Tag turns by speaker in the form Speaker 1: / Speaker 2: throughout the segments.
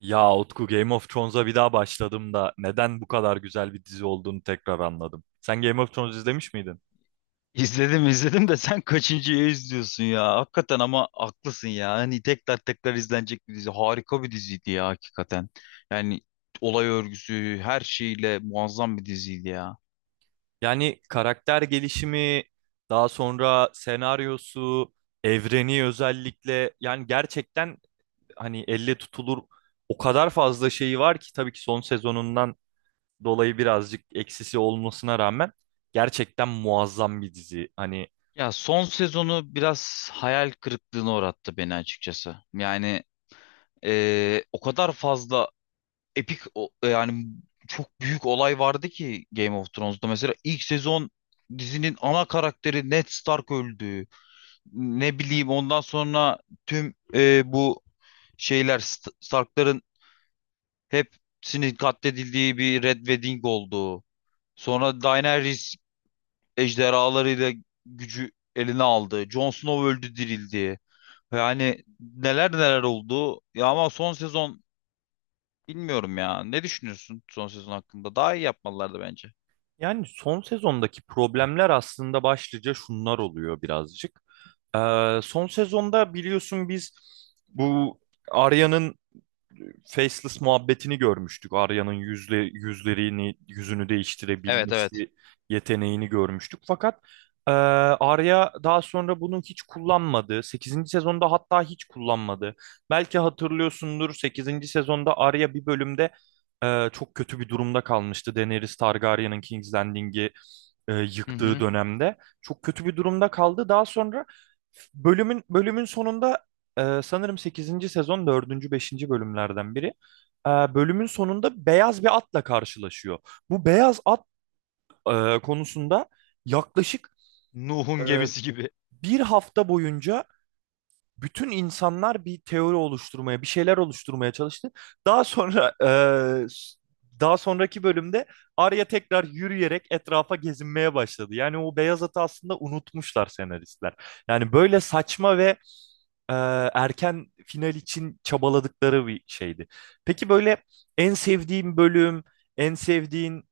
Speaker 1: Ya Utku Game of Thrones'a bir daha başladım da neden bu kadar güzel bir dizi olduğunu tekrar anladım. Sen Game of Thrones izlemiş miydin?
Speaker 2: İzledim izledim de sen kaçıncıyı izliyorsun ya? Hakikaten ama haklısın ya. Hani tekrar tekrar izlenecek bir dizi. Harika bir diziydi ya hakikaten. Yani olay örgüsü her şeyle muazzam bir diziydi ya.
Speaker 1: Yani karakter gelişimi, daha sonra senaryosu, evreni özellikle yani gerçekten hani elle tutulur o kadar fazla şeyi var ki tabii ki son sezonundan dolayı birazcık eksisi olmasına rağmen gerçekten muazzam bir dizi. Hani.
Speaker 2: Ya son sezonu biraz hayal kırıklığına uğrattı beni açıkçası. Yani o kadar fazla yani çok büyük olay vardı ki Game of Thrones'da. Mesela ilk sezon dizinin ana karakteri Ned Stark öldü. Ne bileyim, ondan sonra tüm bu Stark'ların hepsinin katledildiği bir Red Wedding oldu. Sonra Daenerys ejderhalarıyla gücü eline aldı. Jon Snow öldü, dirildi. Yani neler neler oldu. Ya ama son sezon, bilmiyorum ya. Ne düşünüyorsun son sezon hakkında? Daha iyi yapmalılardı bence.
Speaker 1: Yani son sezondaki problemler aslında başlıca şunlar oluyor birazcık. Son sezonda biliyorsun biz bu Arya'nın faceless muhabbetini görmüştük. Arya'nın yüzlerini, yüzünü
Speaker 2: Evet, evet.
Speaker 1: değiştirebilmesi yeteneğini görmüştük. Fakat Arya daha sonra bunu hiç kullanmadı. Sekizinci sezonda hatta hiç kullanmadı. Belki hatırlıyorsundur sekizinci sezonda Arya bir bölümde çok kötü bir durumda kalmıştı. Daenerys Targaryen'ın King's Landing'i
Speaker 2: Hı
Speaker 1: yıktığı
Speaker 2: hı.
Speaker 1: dönemde. Çok kötü bir durumda kaldı. Daha sonra bölümün sonunda sanırım sekizinci sezon dördüncü beşinci bölümlerden biri. Bölümün sonunda beyaz bir atla karşılaşıyor. Bu beyaz at konusunda yaklaşık e,
Speaker 2: Nuh'un gemisi gibi.
Speaker 1: bir hafta boyunca bütün insanlar bir teori oluşturmaya, bir şeyler oluşturmaya çalıştı. Daha sonra daha sonraki bölümde Arya tekrar yürüyerek etrafa gezinmeye başladı. Yani o beyaz atı aslında unutmuşlar senaristler. Yani böyle saçma ve erken final için çabaladıkları bir şeydi. Peki böyle en sevdiğin bölüm, en sevdiğin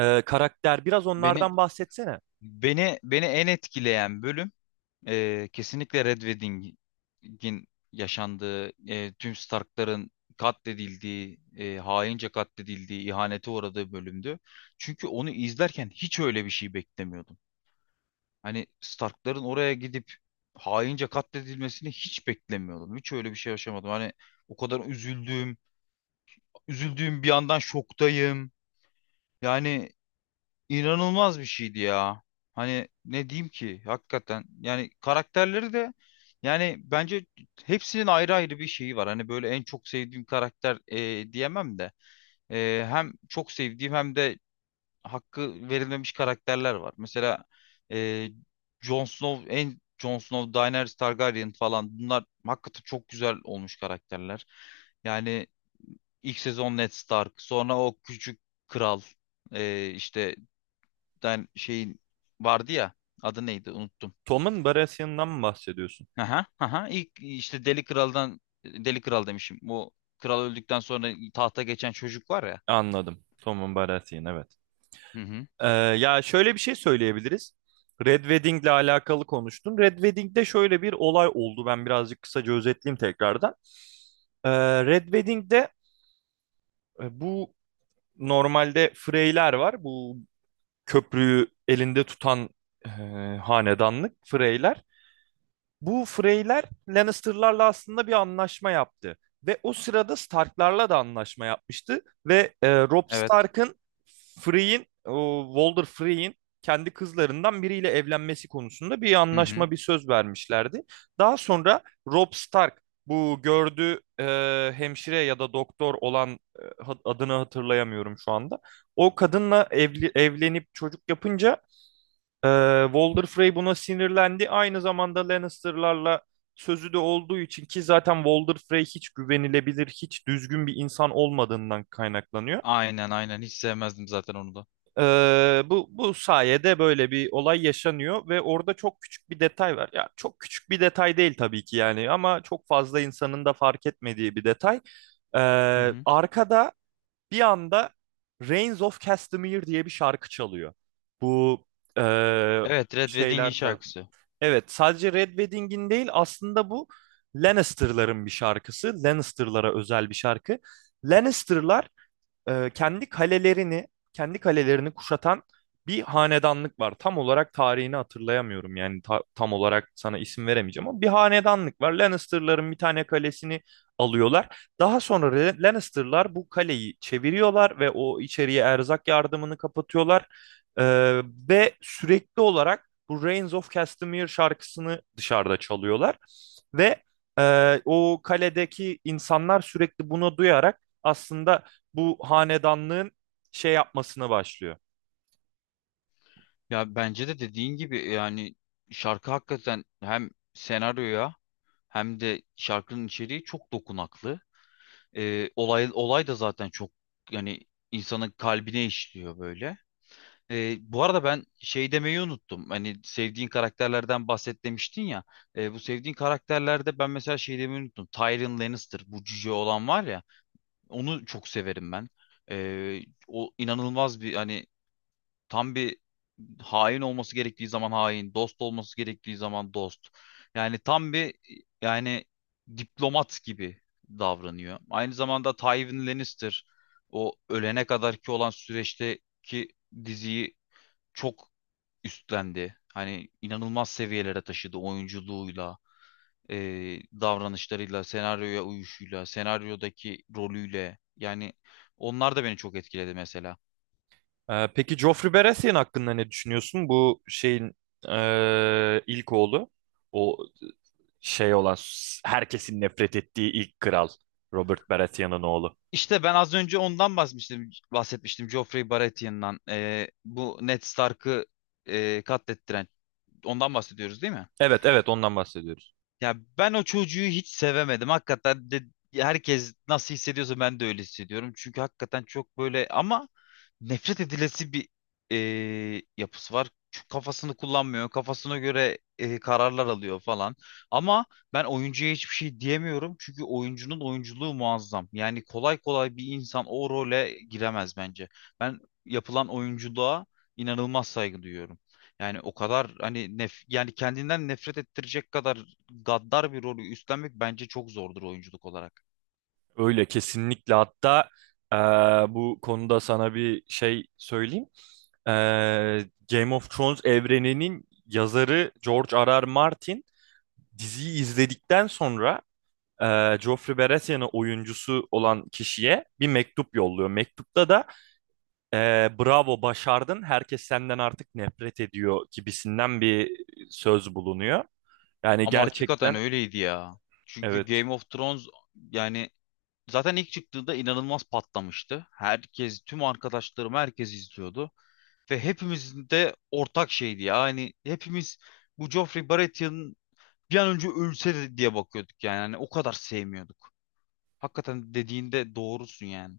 Speaker 1: karakter biraz
Speaker 2: Beni
Speaker 1: onlardan bahsetsene.
Speaker 2: beni en etkileyen bölüm, kesinlikle Red Wedding'in yaşandığı, tüm Stark'ların katledildiği, haince katledildiği, ihanete uğradığı bölümdü. Çünkü onu izlerken hiç öyle bir şey beklemiyordum. Hani Stark'ların oraya gidip haince katledilmesini hiç beklemiyordum. Hiç öyle bir şey yaşamadım. Hani o kadar üzüldüm, üzüldüğüm bir yandan şoktayım. Yani inanılmaz bir şeydi ya. Hani ne diyeyim ki hakikaten, yani karakterleri de, yani bence hepsinin ayrı ayrı bir şeyi var. Hani böyle en çok sevdiğim karakter diyemem de hem çok sevdiğim hem de hakkı verilmemiş karakterler var. Mesela e, Jon Snow en Jon Snow, Daenerys Targaryen falan, bunlar hakikaten çok güzel olmuş karakterler. Yani ilk sezon Ned Stark, sonra o küçük kral, işte tane şeyin vardı ya. Adı neydi? Unuttum.
Speaker 1: Tom'un Baratheon'dan mı bahsediyorsun?
Speaker 2: Aha, aha. İlk işte Deli Kral'dan, Deli Kral demişim. Bu kral öldükten sonra tahta geçen çocuk var ya.
Speaker 1: Anladım. Tom'un Baratheon, evet.
Speaker 2: Hı hı.
Speaker 1: Ee, Ya şöyle bir şey söyleyebiliriz. Red Wedding'le alakalı konuştun. Red Wedding'de şöyle bir olay oldu. Ben birazcık kısaca özetleyeyim tekrardan. Red Wedding'de bu normalde Freyler var. Bu köprüyü elinde tutan e, hanedanlık Freyler. Bu Freyler Lannister'larla aslında bir anlaşma yaptı. Ve o sırada Stark'larla da anlaşma yapmıştı. Ve Robb
Speaker 2: Evet.
Speaker 1: Stark'ın Frey'in, o Walder Frey'in kendi kızlarından biriyle evlenmesi konusunda bir
Speaker 2: Hı hı.
Speaker 1: anlaşma, bir söz vermişlerdi. Daha sonra Robb Stark bu gördüğü hemşire ya da doktor olan, e, adını hatırlayamıyorum şu anda. O kadınla evli, evlenip çocuk yapınca ee, Walder Frey buna sinirlendi. Aynı zamanda Lannister'larla sözü de olduğu için ki zaten Walder Frey hiç güvenilebilir, hiç düzgün bir insan olmadığından kaynaklanıyor.
Speaker 2: Aynen, aynen. Hiç sevmezdim zaten onu da.
Speaker 1: Bu sayede böyle bir olay yaşanıyor ve orada çok küçük bir detay var. Ya çok küçük bir detay değil tabii ki yani, ama çok fazla insanın da fark etmediği bir detay. Ee,
Speaker 2: Hı hı.
Speaker 1: Arkada bir anda Reigns of Castamere diye bir şarkı çalıyor. Bu ee,
Speaker 2: Evet, Red Wedding'in
Speaker 1: şeyler tarafı.
Speaker 2: şarkısı.
Speaker 1: Evet, sadece Red Wedding'in değil, aslında bu Lannister'ların bir şarkısı. Lannister'lara özel bir şarkı. Lannister'lar e, kendi kalelerini kendi kalelerini kuşatan bir hanedanlık var. Tam olarak tarihini hatırlayamıyorum yani, tam olarak sana isim veremeyeceğim ama bir hanedanlık var. Lannister'ların bir tane kalesini alıyorlar. Daha sonra Lannister'lar bu kaleyi çeviriyorlar ve o içeriye erzak yardımını kapatıyorlar. E, Ve sürekli olarak bu Reigns of Castamere şarkısını dışarıda çalıyorlar ve o kaledeki insanlar sürekli bunu duyarak aslında bu hanedanlığın şey yapmasına başlıyor.
Speaker 2: Ya bence de dediğin gibi, yani şarkı hakikaten hem senaryoya hem de şarkının içeriği çok dokunaklı. Olay da zaten çok, yani insanın kalbine işliyor böyle. E, bu arada ben şey demeyi unuttum. Hani sevdiğin karakterlerden bahset demiştin ya. E, bu sevdiğin karakterlerde ben mesela şey demeyi unuttum. Tyrion Lannister, bu cüce olan var ya. Onu çok severim ben. E, o inanılmaz bir, hani tam bir, hain olması gerektiği zaman hain, dost olması gerektiği zaman dost. Yani tam bir, yani diplomat gibi davranıyor. Aynı zamanda Tywin Lannister, o ölene kadarki olan süreçteki diziyi çok üstlendi. Hani inanılmaz seviyelere taşıdı oyunculuğuyla, e, davranışlarıyla, senaryoya uyuşuyla, senaryodaki rolüyle. Yani onlar da beni çok etkiledi mesela.
Speaker 1: Peki Joffrey Baratheon hakkında ne düşünüyorsun? Bu şeyin ilk oğlu. O şey olan, herkesin nefret ettiği ilk kral Robert Baratheon'un oğlu.
Speaker 2: İşte ben az önce ondan bahsetmiştim Joffrey Baratheon'dan. E, bu Ned Stark'ı katlettiren. Ondan bahsediyoruz değil mi?
Speaker 1: Evet, evet, ondan bahsediyoruz.
Speaker 2: Ya ben o çocuğu hiç sevemedim. Hakikaten de herkes nasıl hissediyorsa ben de öyle hissediyorum. Çünkü hakikaten çok böyle ama nefret edilesi bir e, yapısı var. Çünkü kafasını kullanmıyor. Kafasına göre kararlar alıyor falan. Ama ben oyuncuya hiçbir şey diyemiyorum. Çünkü oyuncunun oyunculuğu muazzam. Yani kolay kolay bir insan o role giremez bence. Ben yapılan oyunculuğa inanılmaz saygı duyuyorum. Yani o kadar hani nef, yani kendinden nefret ettirecek kadar gaddar bir rolü üstlenmek bence çok zordur oyunculuk olarak.
Speaker 1: Öyle kesinlikle, hatta eee, bu konuda sana bir şey söyleyeyim. Ee, Game of Thrones evreninin yazarı George R. R. Martin diziyi izledikten sonra Joffrey Baratheon'ın oyuncusu olan kişiye bir mektup yolluyor. Mektupta da e, bravo başardın, herkes senden artık nefret ediyor gibisinden bir söz bulunuyor. Yani
Speaker 2: Ama hakikaten
Speaker 1: gerçekten,
Speaker 2: öyleydi ya. Çünkü
Speaker 1: evet.
Speaker 2: Game of Thrones, yani zaten ilk çıktığında inanılmaz patlamıştı. Herkes, tüm arkadaşlarım, herkes izliyordu. Ve hepimizin de ortak şeydi ya. Hani hepimiz bu Joffrey Baratheon bir an önce ölse de diye bakıyorduk yani. Hani o kadar sevmiyorduk. Hakikaten dediğinde doğrusun yani.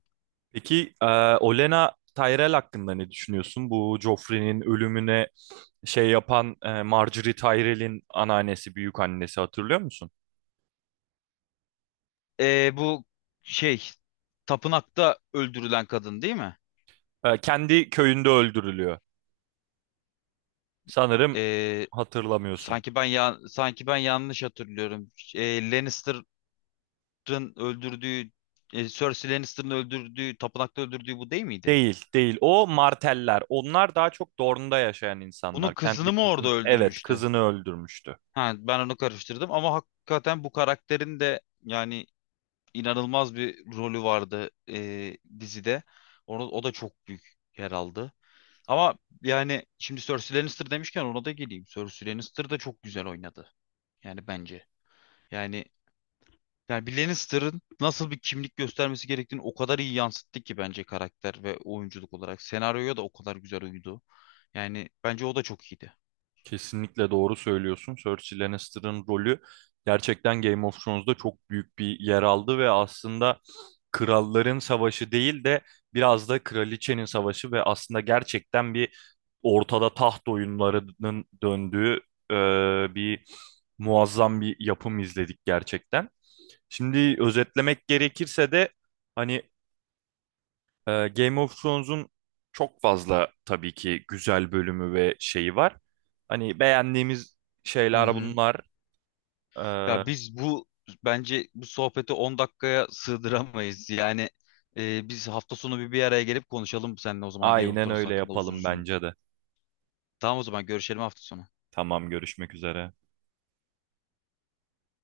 Speaker 1: Peki Olenna Tyrell hakkında ne düşünüyorsun? Bu Joffrey'nin ölümüne şey yapan, Margaery Tyrell'in anneannesi, büyük annesi, hatırlıyor musun?
Speaker 2: Bu şey, tapınakta öldürülen kadın değil mi?
Speaker 1: Kendi köyünde öldürülüyor. Sanırım
Speaker 2: Ee,
Speaker 1: hatırlamıyorsun.
Speaker 2: Sanki ben, ya sanki ben yanlış hatırlıyorum. E, Lannister'ın öldürdüğü, Cersei Lannister'ın öldürdüğü, tapınakta öldürdüğü bu değil miydi?
Speaker 1: Değil, değil. O marteller. Onlar daha çok Dorne'da yaşayan
Speaker 2: Bunun
Speaker 1: insanlar. Kendi
Speaker 2: kızını mı orada
Speaker 1: kızını, evet,
Speaker 2: öldürmüştü?
Speaker 1: kızını öldürmüştü.
Speaker 2: Ha, ben onu karıştırdım ama hakikaten bu karakterin de yani inanılmaz bir rolü vardı dizide. Onu, o da çok büyük yer aldı. Ama yani şimdi Cersei Lannister demişken ona da geleyim. Cersei Lannister da çok güzel oynadı. Yani bence. Yani Yani bir Lannister'ın nasıl bir kimlik göstermesi gerektiğini o kadar iyi yansıttı ki bence karakter ve oyunculuk olarak. Senaryoya da o kadar güzel uydu. Yani bence o da çok iyiydi.
Speaker 1: Kesinlikle doğru söylüyorsun. Cersei Lannister'ın rolü gerçekten Game of Thrones'da çok büyük bir yer aldı ve aslında kralların savaşı değil de biraz da kraliçenin savaşı ve aslında gerçekten bir ortada taht oyunlarının döndüğü e, bir muazzam bir yapım izledik gerçekten. Şimdi özetlemek gerekirse de hani Game of Thrones'un çok fazla tabii ki güzel bölümü ve şeyi var. Hani beğendiğimiz
Speaker 2: Hı
Speaker 1: şeyler
Speaker 2: hı.
Speaker 1: bunlar. Ee,
Speaker 2: Ya biz bu, bence bu sohbeti 10 dakikaya sığdıramayız. Yani biz hafta sonu bir araya gelip konuşalım seninle, o zaman Game of
Speaker 1: aynen
Speaker 2: Thrones
Speaker 1: öyle
Speaker 2: hakkında uzun
Speaker 1: yapalım
Speaker 2: uzun.
Speaker 1: bence de.
Speaker 2: Tamam, o zaman görüşelim hafta sonu.
Speaker 1: Tamam, görüşmek üzere.